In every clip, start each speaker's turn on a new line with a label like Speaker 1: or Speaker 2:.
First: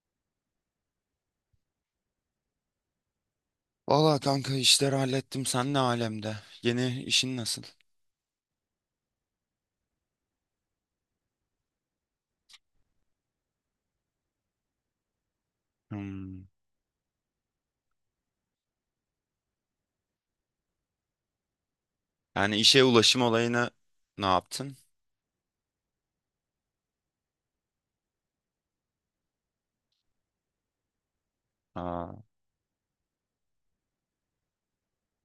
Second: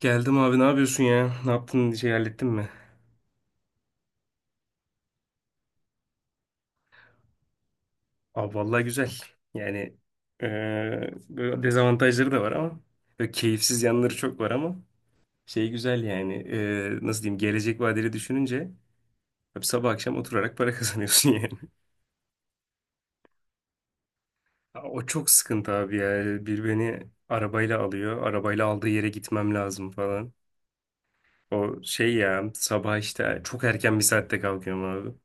Speaker 1: Geldim abi ne yapıyorsun ya? Ne yaptın şey hallettin mi?
Speaker 2: Valla kanka işleri hallettim. Sen ne alemde? Yeni işin nasıl?
Speaker 1: Abi vallahi güzel. Yani böyle dezavantajları da var ama böyle keyifsiz yanları çok var ama şey güzel yani
Speaker 2: Hmm.
Speaker 1: nasıl diyeyim gelecek vadeli düşününce hep sabah akşam oturarak para kazanıyorsun yani.
Speaker 2: Yani işe ulaşım olayını ne yaptın?
Speaker 1: O çok sıkıntı abi ya. Bir beni arabayla alıyor. Arabayla aldığı yere gitmem lazım falan. O şey
Speaker 2: Aa,
Speaker 1: ya sabah işte çok erken bir saatte kalkıyorum abi.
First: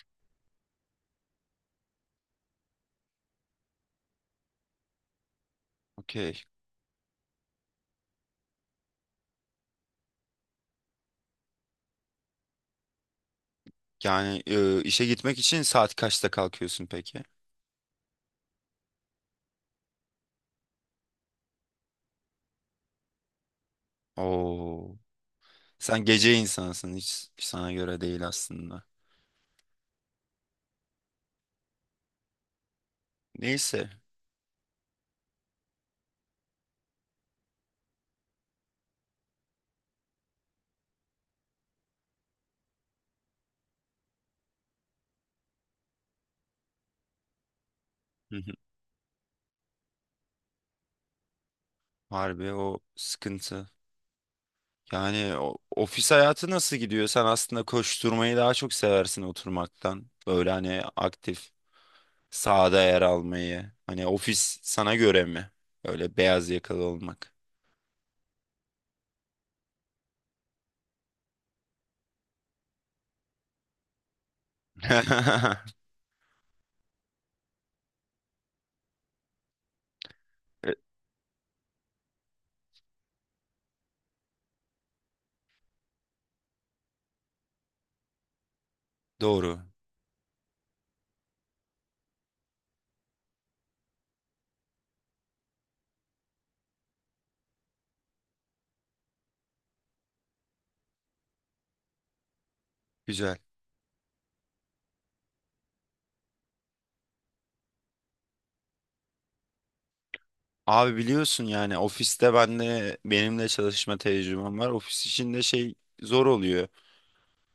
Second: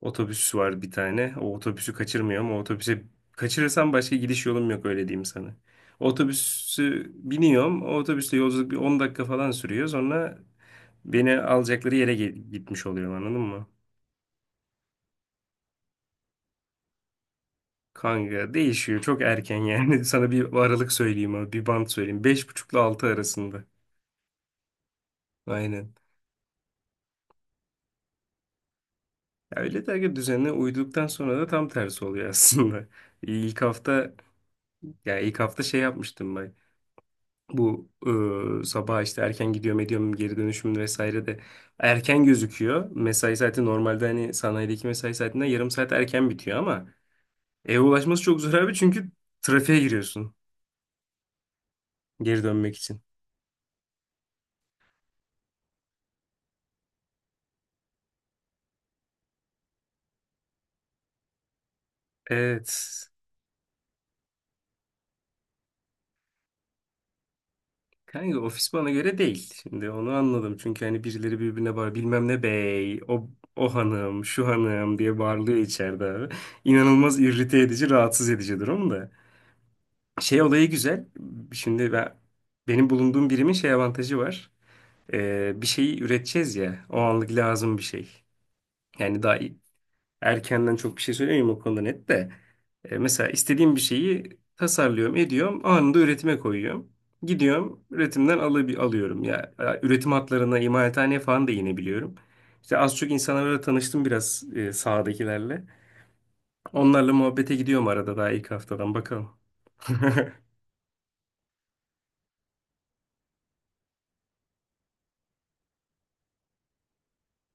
Speaker 1: Otobüs var bir tane. O otobüsü kaçırmıyorum. O otobüse kaçırırsam başka gidiş yolum yok öyle diyeyim sana.
Speaker 2: okey.
Speaker 1: Otobüsü biniyorum. O otobüsle yolculuk bir 10 dakika falan sürüyor. Sonra beni alacakları yere gitmiş oluyorum anladın mı?
Speaker 2: Yani işe gitmek için saat kaçta kalkıyorsun peki?
Speaker 1: Kanka değişiyor. Çok erken yani. Sana bir aralık söyleyeyim abi. Bir bant söyleyeyim. Beş buçukla altı arasında.
Speaker 2: Oo.
Speaker 1: Aynen.
Speaker 2: Sen gece insansın. Hiç sana göre değil aslında.
Speaker 1: Ya öyle dergi düzenine uyduktan sonra da tam tersi oluyor aslında. İlk
Speaker 2: Neyse.
Speaker 1: hafta ya ilk hafta şey yapmıştım bak. Bu sabah işte erken gidiyorum ediyorum geri dönüşüm vesaire de erken gözüküyor. Mesai saati normalde hani sanayideki mesai saatinden yarım saat erken bitiyor ama eve ulaşması
Speaker 2: Hı
Speaker 1: çok
Speaker 2: hı.
Speaker 1: zor abi çünkü trafiğe giriyorsun geri
Speaker 2: Harbi
Speaker 1: dönmek
Speaker 2: o
Speaker 1: için.
Speaker 2: sıkıntı. Yani ofis hayatı nasıl gidiyor? Sen aslında koşturmayı daha çok seversin oturmaktan. Böyle hani aktif. Sahada
Speaker 1: Evet.
Speaker 2: yer almayı. Hani ofis sana göre mi? Öyle beyaz yakalı olmak.
Speaker 1: Kanka ofis bana göre değil. Şimdi onu anladım. Çünkü hani birileri birbirine bağır bilmem ne bey, o, o hanım, şu hanım diye bağırıyor içeride abi. İnanılmaz irrite edici, rahatsız edici durum da. Şey olayı
Speaker 2: E,
Speaker 1: güzel. Şimdi benim bulunduğum birimin şey avantajı var. Bir şeyi üreteceğiz ya. O anlık lazım bir şey. Yani
Speaker 2: Doğru.
Speaker 1: erkenden çok bir şey söylemiyorum o konuda net de. Mesela istediğim bir şeyi tasarlıyorum, ediyorum. Anında üretime koyuyorum. Gidiyorum, üretimden alıp alıyorum. Ya üretim hatlarına, imalathaneye falan da inebiliyorum. İşte az çok
Speaker 2: Güzel.
Speaker 1: insanlarla tanıştım biraz sahadakilerle. Onlarla muhabbete gidiyorum arada daha ilk haftadan. Bakalım.
Speaker 2: Abi biliyorsun yani ofiste ben de benimle çalışma tecrübem var. Ofis içinde şey zor oluyor.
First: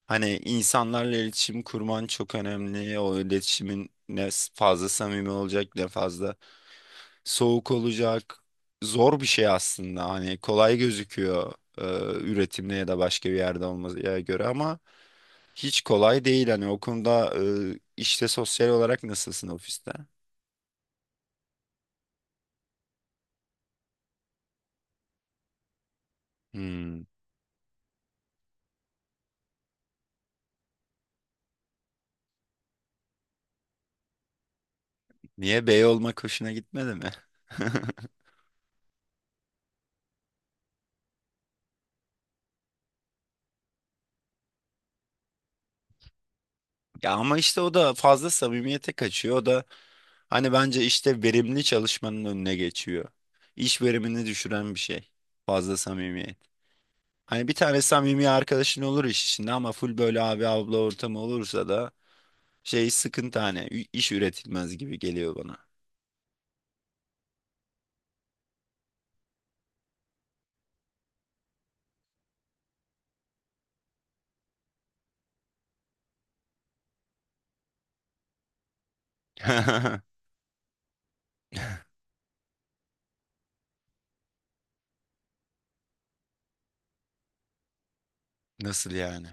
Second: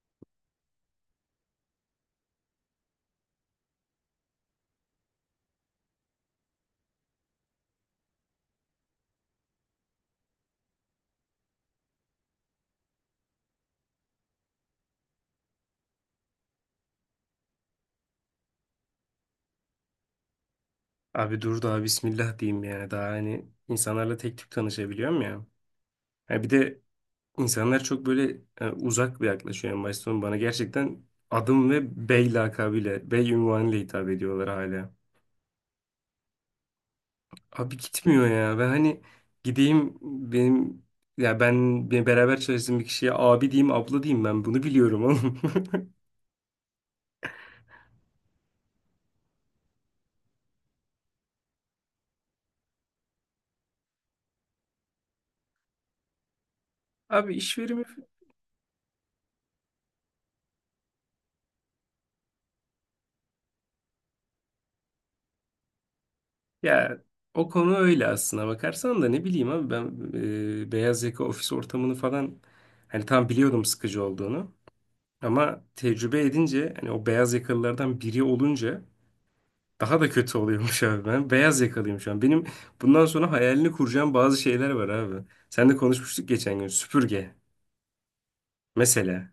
Speaker 2: Hani insanlarla iletişim kurman çok önemli. O iletişimin ne fazla samimi olacak, ne fazla soğuk olacak. Zor bir şey aslında. Hani kolay gözüküyor, e, üretimde ya da başka bir yerde olmaya göre, ama hiç kolay değil hani o konuda. İşte sosyal olarak nasılsın ofiste?
Speaker 1: Abi dur daha bismillah diyeyim yani. Daha hani insanlarla tek tük tanışabiliyorum ya. Ha bir de
Speaker 2: Hmm.
Speaker 1: insanlar çok böyle uzak bir yaklaşıyor en başta. Sonra bana gerçekten adım ve bey lakabıyla, bey unvanıyla hitap ediyorlar hala.
Speaker 2: Niye, bey olmak hoşuna gitmedi mi?
Speaker 1: Abi gitmiyor ya. Ben hani gideyim benim ya ben beraber çalıştığım bir kişiye abi diyeyim, abla diyeyim ben bunu biliyorum oğlum.
Speaker 2: Ya ama işte o da fazla samimiyete kaçıyor. O da hani bence işte verimli çalışmanın önüne geçiyor. İş verimini düşüren bir şey. Fazla samimiyet.
Speaker 1: Abi
Speaker 2: Hani bir
Speaker 1: iş.
Speaker 2: tane samimi arkadaşın olur iş içinde ama full böyle abi abla ortamı olursa da şey, sıkıntı hani iş üretilmez gibi geliyor bana.
Speaker 1: Ya o konu öyle aslına bakarsan da ne bileyim abi ben beyaz yaka ofis ortamını falan hani tam biliyordum sıkıcı olduğunu ama tecrübe edince hani o beyaz yakalılardan biri olunca daha da kötü oluyormuş abi ben beyaz yakalıyım şu an. Benim bundan sonra hayalini kuracağım bazı şeyler var abi. Sen de konuşmuştuk geçen gün süpürge
Speaker 2: Nasıl yani?
Speaker 1: mesela.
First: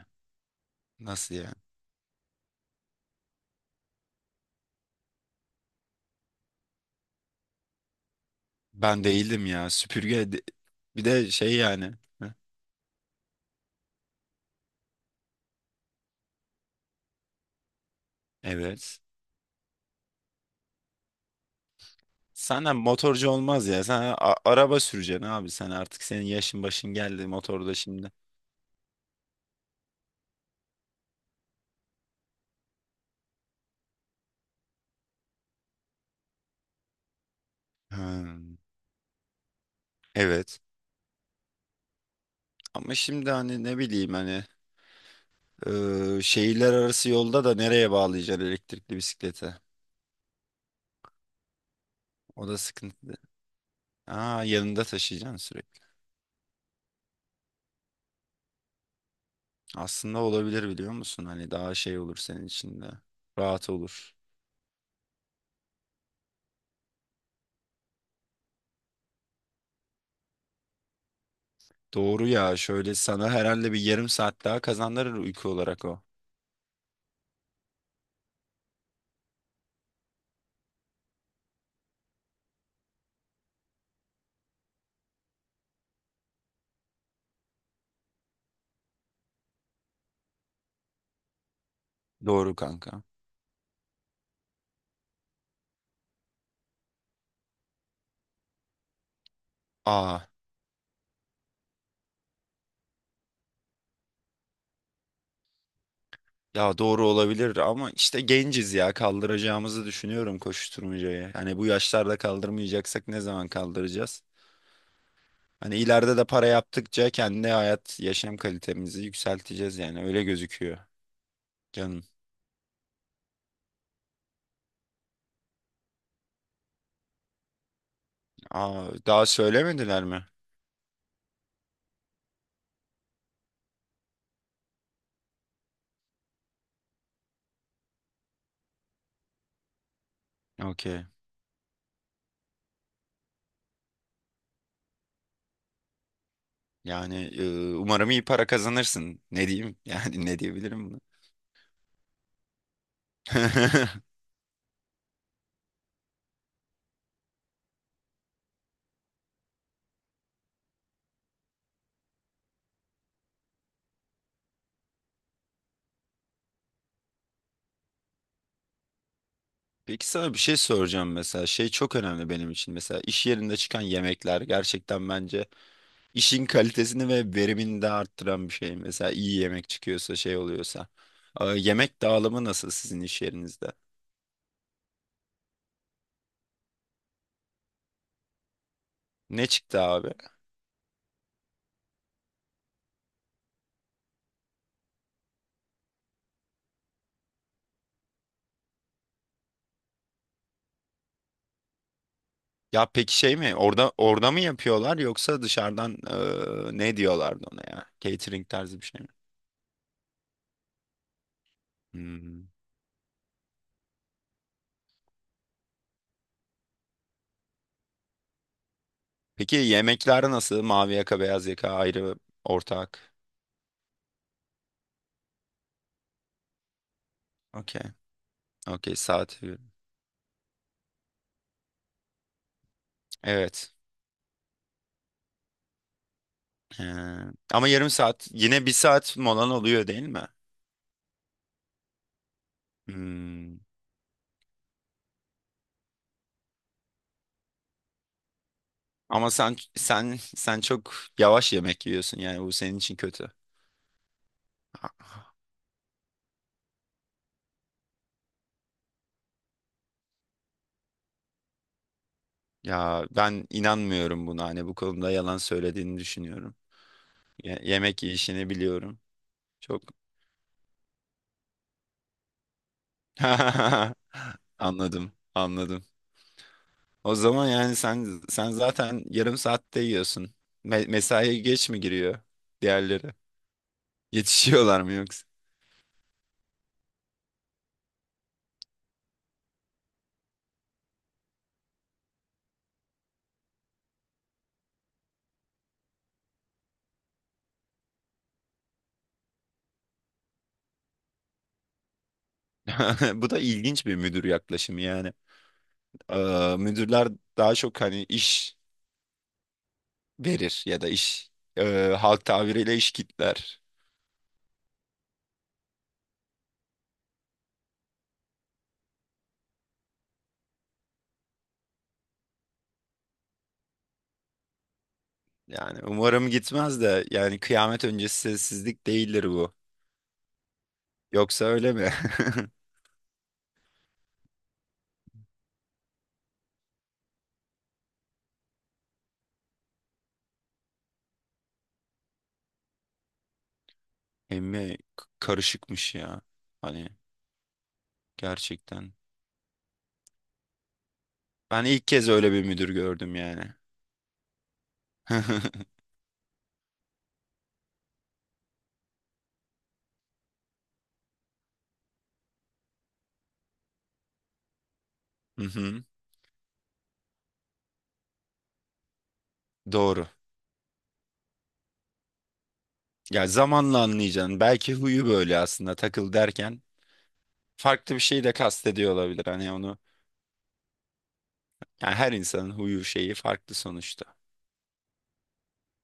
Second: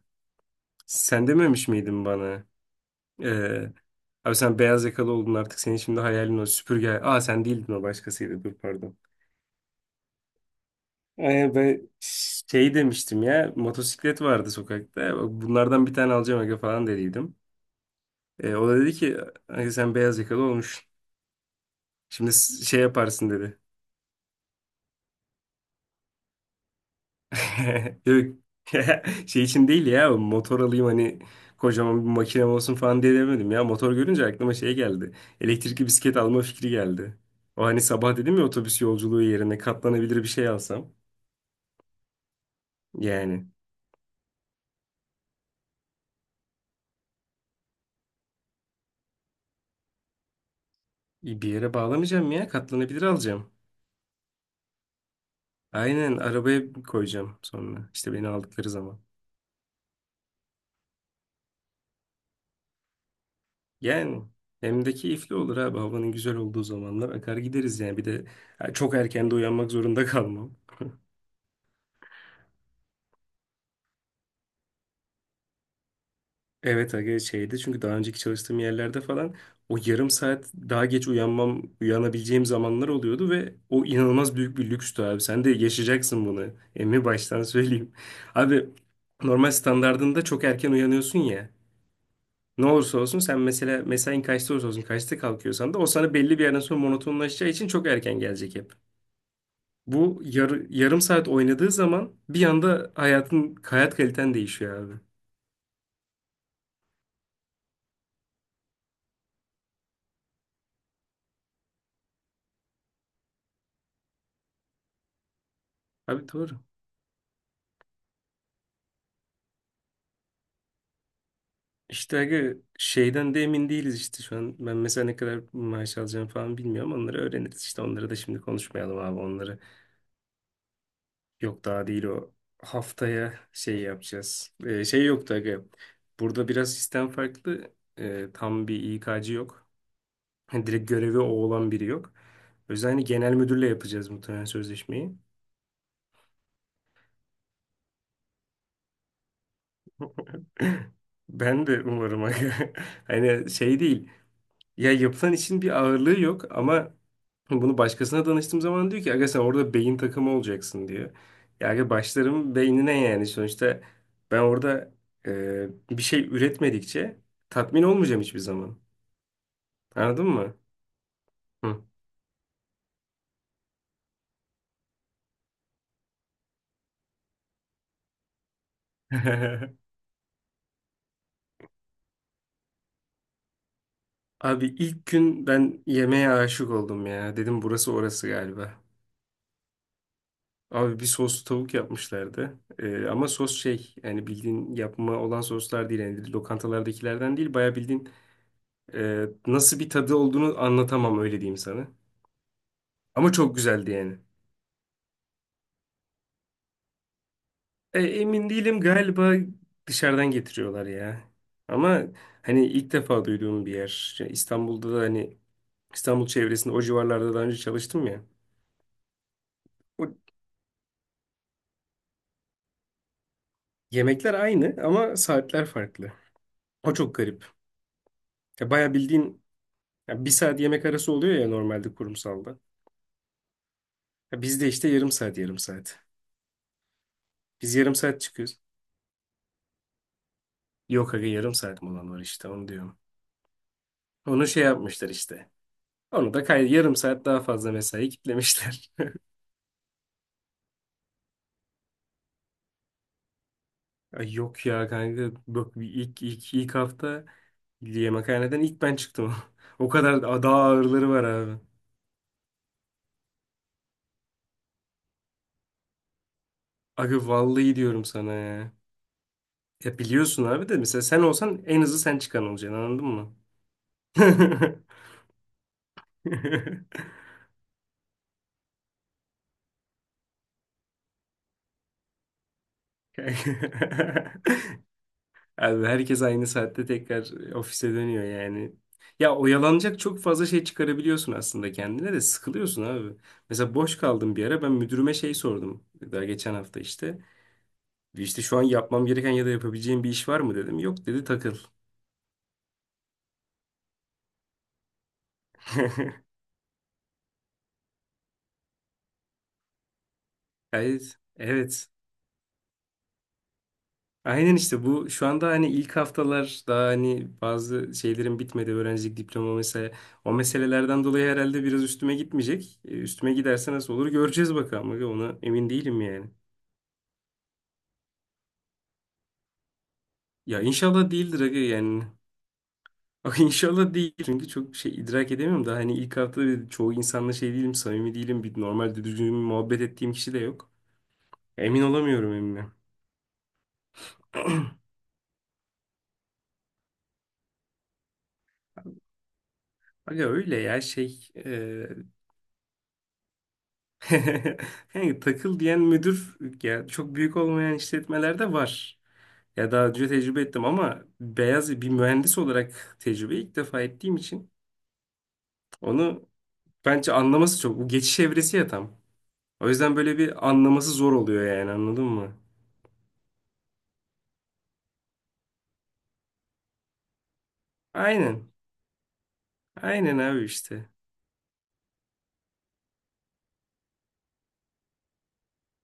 Speaker 1: Sen
Speaker 2: Nasıl yani?
Speaker 1: dememiş miydin bana? E, abi sen beyaz yakalı oldun artık senin şimdi hayalin o süpürge. Aa sen değildin o başkasıydı dur pardon.
Speaker 2: Ben değildim ya. Süpürge bir de şey
Speaker 1: Ben
Speaker 2: yani. Heh.
Speaker 1: şey demiştim ya motosiklet vardı sokakta bunlardan bir tane alacağım aga falan dediydim. O da dedi
Speaker 2: Evet.
Speaker 1: ki "Aga sen beyaz yakalı olmuş. Şimdi
Speaker 2: Senden
Speaker 1: şey yaparsın
Speaker 2: motorcu
Speaker 1: dedi."
Speaker 2: olmaz ya. Sen araba süreceksin abi. Sen artık, senin yaşın başın geldi motorda şimdi.
Speaker 1: Yok şey için değil ya motor alayım hani kocaman bir makinem olsun falan diye demedim ya. Motor görünce aklıma şey geldi. Elektrikli bisiklet alma fikri geldi. O hani sabah dedim ya
Speaker 2: Hmm.
Speaker 1: otobüs yolculuğu yerine katlanabilir bir şey
Speaker 2: Evet.
Speaker 1: alsam.
Speaker 2: Ama şimdi
Speaker 1: Yani
Speaker 2: hani, ne bileyim, hani şehirler arası yolda da nereye bağlayacaksın elektrikli bisiklete?
Speaker 1: bir yere bağlamayacağım ya
Speaker 2: O da
Speaker 1: katlanabilir
Speaker 2: sıkıntı.
Speaker 1: alacağım.
Speaker 2: Aa, yanında taşıyacaksın sürekli.
Speaker 1: Aynen arabaya koyacağım sonra. İşte beni aldıkları zaman.
Speaker 2: Aslında olabilir, biliyor musun? Hani daha şey olur senin için de. Rahat olur.
Speaker 1: Yani hem de keyifli olur abi. Havanın güzel olduğu zamanlar akar gideriz yani. Bir de ha, çok erken de uyanmak zorunda kalmam.
Speaker 2: Doğru ya, şöyle sana herhalde bir yarım saat daha kazandırır uyku olarak o.
Speaker 1: Evet aga şeydi çünkü daha önceki çalıştığım yerlerde falan o yarım saat daha geç uyanmam, uyanabileceğim zamanlar oluyordu ve o inanılmaz büyük bir lükstü abi. Sen de yaşayacaksın bunu. Emmi baştan söyleyeyim. Abi normal standardında çok erken uyanıyorsun ya.
Speaker 2: Doğru
Speaker 1: Ne olursa
Speaker 2: kanka.
Speaker 1: olsun sen mesela mesain kaçta olursa olsun kaçta kalkıyorsan da o sana belli bir yerden sonra monotonlaşacağı için çok erken gelecek hep. Bu
Speaker 2: Aa,
Speaker 1: yarım saat oynadığı zaman bir anda hayatın hayat kaliten değişiyor abi.
Speaker 2: ya doğru olabilir ama işte genciz ya, kaldıracağımızı düşünüyorum koşuşturmacayı. Hani bu yaşlarda kaldırmayacaksak ne zaman kaldıracağız? Hani ileride
Speaker 1: Abi
Speaker 2: de para
Speaker 1: doğru.
Speaker 2: yaptıkça kendi hayat, yaşam kalitemizi yükselteceğiz, yani öyle gözüküyor canım.
Speaker 1: İşte aga şeyden de emin değiliz işte şu an. Ben mesela ne kadar maaş alacağım falan bilmiyorum. Onları öğreniriz işte. Onları da şimdi
Speaker 2: Aa,
Speaker 1: konuşmayalım abi
Speaker 2: daha
Speaker 1: onları.
Speaker 2: söylemediler mi?
Speaker 1: Yok daha değil o. Haftaya şey yapacağız. Şey yoktu aga. Burada biraz sistem farklı. Tam bir İK'cı yok. Hani direkt
Speaker 2: Okey.
Speaker 1: görevi o olan biri yok. O yüzden hani genel müdürle yapacağız muhtemelen sözleşmeyi.
Speaker 2: Yani umarım iyi para kazanırsın. Ne diyeyim? Yani ne diyebilirim buna?
Speaker 1: Ben de umarım. Hani şey değil. Ya yapılan işin bir ağırlığı yok ama bunu başkasına danıştığım zaman diyor ki aga sen orada beyin takımı olacaksın diyor. Ya aga başlarım beynine yani sonuçta ben orada bir şey üretmedikçe tatmin olmayacağım hiçbir zaman.
Speaker 2: Peki
Speaker 1: Anladın
Speaker 2: sana bir
Speaker 1: mı?
Speaker 2: şey soracağım. Mesela şey
Speaker 1: Hı.
Speaker 2: çok önemli benim için; mesela iş yerinde çıkan yemekler gerçekten bence işin kalitesini ve verimini de arttıran bir şey. Mesela iyi yemek çıkıyorsa, şey oluyorsa. Yemek dağılımı nasıl sizin iş yerinizde,
Speaker 1: Abi ilk gün ben yemeğe aşık oldum ya. Dedim burası orası galiba.
Speaker 2: ne çıktı abi?
Speaker 1: Abi bir soslu tavuk yapmışlardı. Ama sos şey yani bildiğin yapma olan soslar değil. Yani lokantalardakilerden değil. Baya bildiğin nasıl bir tadı olduğunu anlatamam öyle diyeyim sana.
Speaker 2: Ya peki,
Speaker 1: Ama
Speaker 2: şey
Speaker 1: çok
Speaker 2: mi,
Speaker 1: güzeldi
Speaker 2: orada
Speaker 1: yani.
Speaker 2: orada mı yapıyorlar, yoksa dışarıdan? Ne diyorlardı ona, ya catering
Speaker 1: Emin değilim
Speaker 2: tarzı bir şey mi?
Speaker 1: galiba dışarıdan getiriyorlar ya. Ama
Speaker 2: Hmm.
Speaker 1: hani ilk defa duyduğum bir yer. Ya İstanbul'da da hani İstanbul çevresinde o civarlarda daha önce çalıştım ya.
Speaker 2: Peki
Speaker 1: O
Speaker 2: yemekler nasıl, mavi yaka beyaz yaka ayrı, ortak?
Speaker 1: yemekler aynı ama saatler farklı. O çok garip.
Speaker 2: Okey.
Speaker 1: Ya baya
Speaker 2: Okey, saat,
Speaker 1: bildiğin. Ya bir saat yemek arası oluyor ya normalde kurumsalda.
Speaker 2: evet.
Speaker 1: Ya bizde işte yarım saat yarım saat.
Speaker 2: Ee, ama
Speaker 1: Biz
Speaker 2: yarım
Speaker 1: yarım saat
Speaker 2: saat
Speaker 1: çıkıyoruz.
Speaker 2: yine bir saat molan oluyor değil mi?
Speaker 1: Yok aga yarım saat mi olan var işte onu diyorum.
Speaker 2: Hmm.
Speaker 1: Onu şey yapmışlar işte. Onu da yarım saat daha fazla mesai kitlemişler.
Speaker 2: Ama sen çok yavaş yemek yiyorsun, yani bu senin için kötü.
Speaker 1: Ay yok ya kanka bak ilk hafta yemekhaneden ilk ben çıktım. O kadar daha ağırları var abi.
Speaker 2: Ya ben inanmıyorum buna, hani bu konuda yalan söylediğini düşünüyorum.
Speaker 1: Aga
Speaker 2: Ye-
Speaker 1: vallahi
Speaker 2: yemek
Speaker 1: diyorum sana
Speaker 2: yiyişini
Speaker 1: ya.
Speaker 2: biliyorum. Çok.
Speaker 1: Ya biliyorsun abi de mesela sen olsan en hızlı sen çıkan olacaksın anladın mı?
Speaker 2: Anladım, anladım. O zaman yani sen zaten yarım saatte yiyorsun. Mesaiye geç mi giriyor diğerleri? Yetişiyorlar mı yoksa?
Speaker 1: Abi herkes aynı saatte tekrar ofise dönüyor yani. Ya oyalanacak çok fazla şey çıkarabiliyorsun aslında kendine de sıkılıyorsun abi. Mesela boş kaldım bir ara ben müdürüme şey sordum. Daha geçen hafta işte. İşte şu an yapmam gereken ya da yapabileceğim bir iş var mı dedim. Yok dedi takıl.
Speaker 2: Bu da ilginç bir müdür yaklaşımı yani. Müdürler daha çok hani iş verir ya da
Speaker 1: Evet,
Speaker 2: iş, e,
Speaker 1: evet.
Speaker 2: halk tabiriyle, iş kitler.
Speaker 1: Aynen işte bu şu anda hani ilk haftalar daha hani bazı şeylerin bitmedi öğrencilik diploma mesela o meselelerden dolayı herhalde biraz üstüme gitmeyecek. Üstüme giderse nasıl olur göreceğiz bakalım. Ona emin
Speaker 2: Yani
Speaker 1: değilim
Speaker 2: umarım
Speaker 1: yani.
Speaker 2: gitmez de, yani kıyamet öncesi sessizlik değildir bu.
Speaker 1: Ya inşallah değildir
Speaker 2: Yoksa
Speaker 1: aga
Speaker 2: öyle mi?
Speaker 1: yani. Aga inşallah değil. Çünkü çok şey idrak edemiyorum da hani ilk hafta bir çoğu insanla şey değilim, samimi değilim. Bir normal düzgün muhabbet ettiğim kişi de yok. Emin olamıyorum emmim.
Speaker 2: Emmi karışıkmış ya. Hani gerçekten.
Speaker 1: Aga öyle ya şey
Speaker 2: Ben ilk kez öyle bir müdür gördüm yani.
Speaker 1: yani takıl diyen müdür ya çok büyük olmayan işletmelerde var. Ya daha önce tecrübe ettim ama beyaz bir mühendis olarak tecrübe ilk defa ettiğim için
Speaker 2: Hı hı.
Speaker 1: onu bence anlaması çok. Bu geçiş evresi ya tam. O yüzden
Speaker 2: Doğru.
Speaker 1: böyle bir anlaması zor oluyor yani anladın mı?
Speaker 2: Ya zamanla anlayacaksın. Belki huyu böyle aslında, takıl derken farklı bir şey de
Speaker 1: Aynen.
Speaker 2: kastediyor olabilir. Hani onu,
Speaker 1: Aynen abi işte.
Speaker 2: yani her insanın huyu şeyi farklı sonuçta.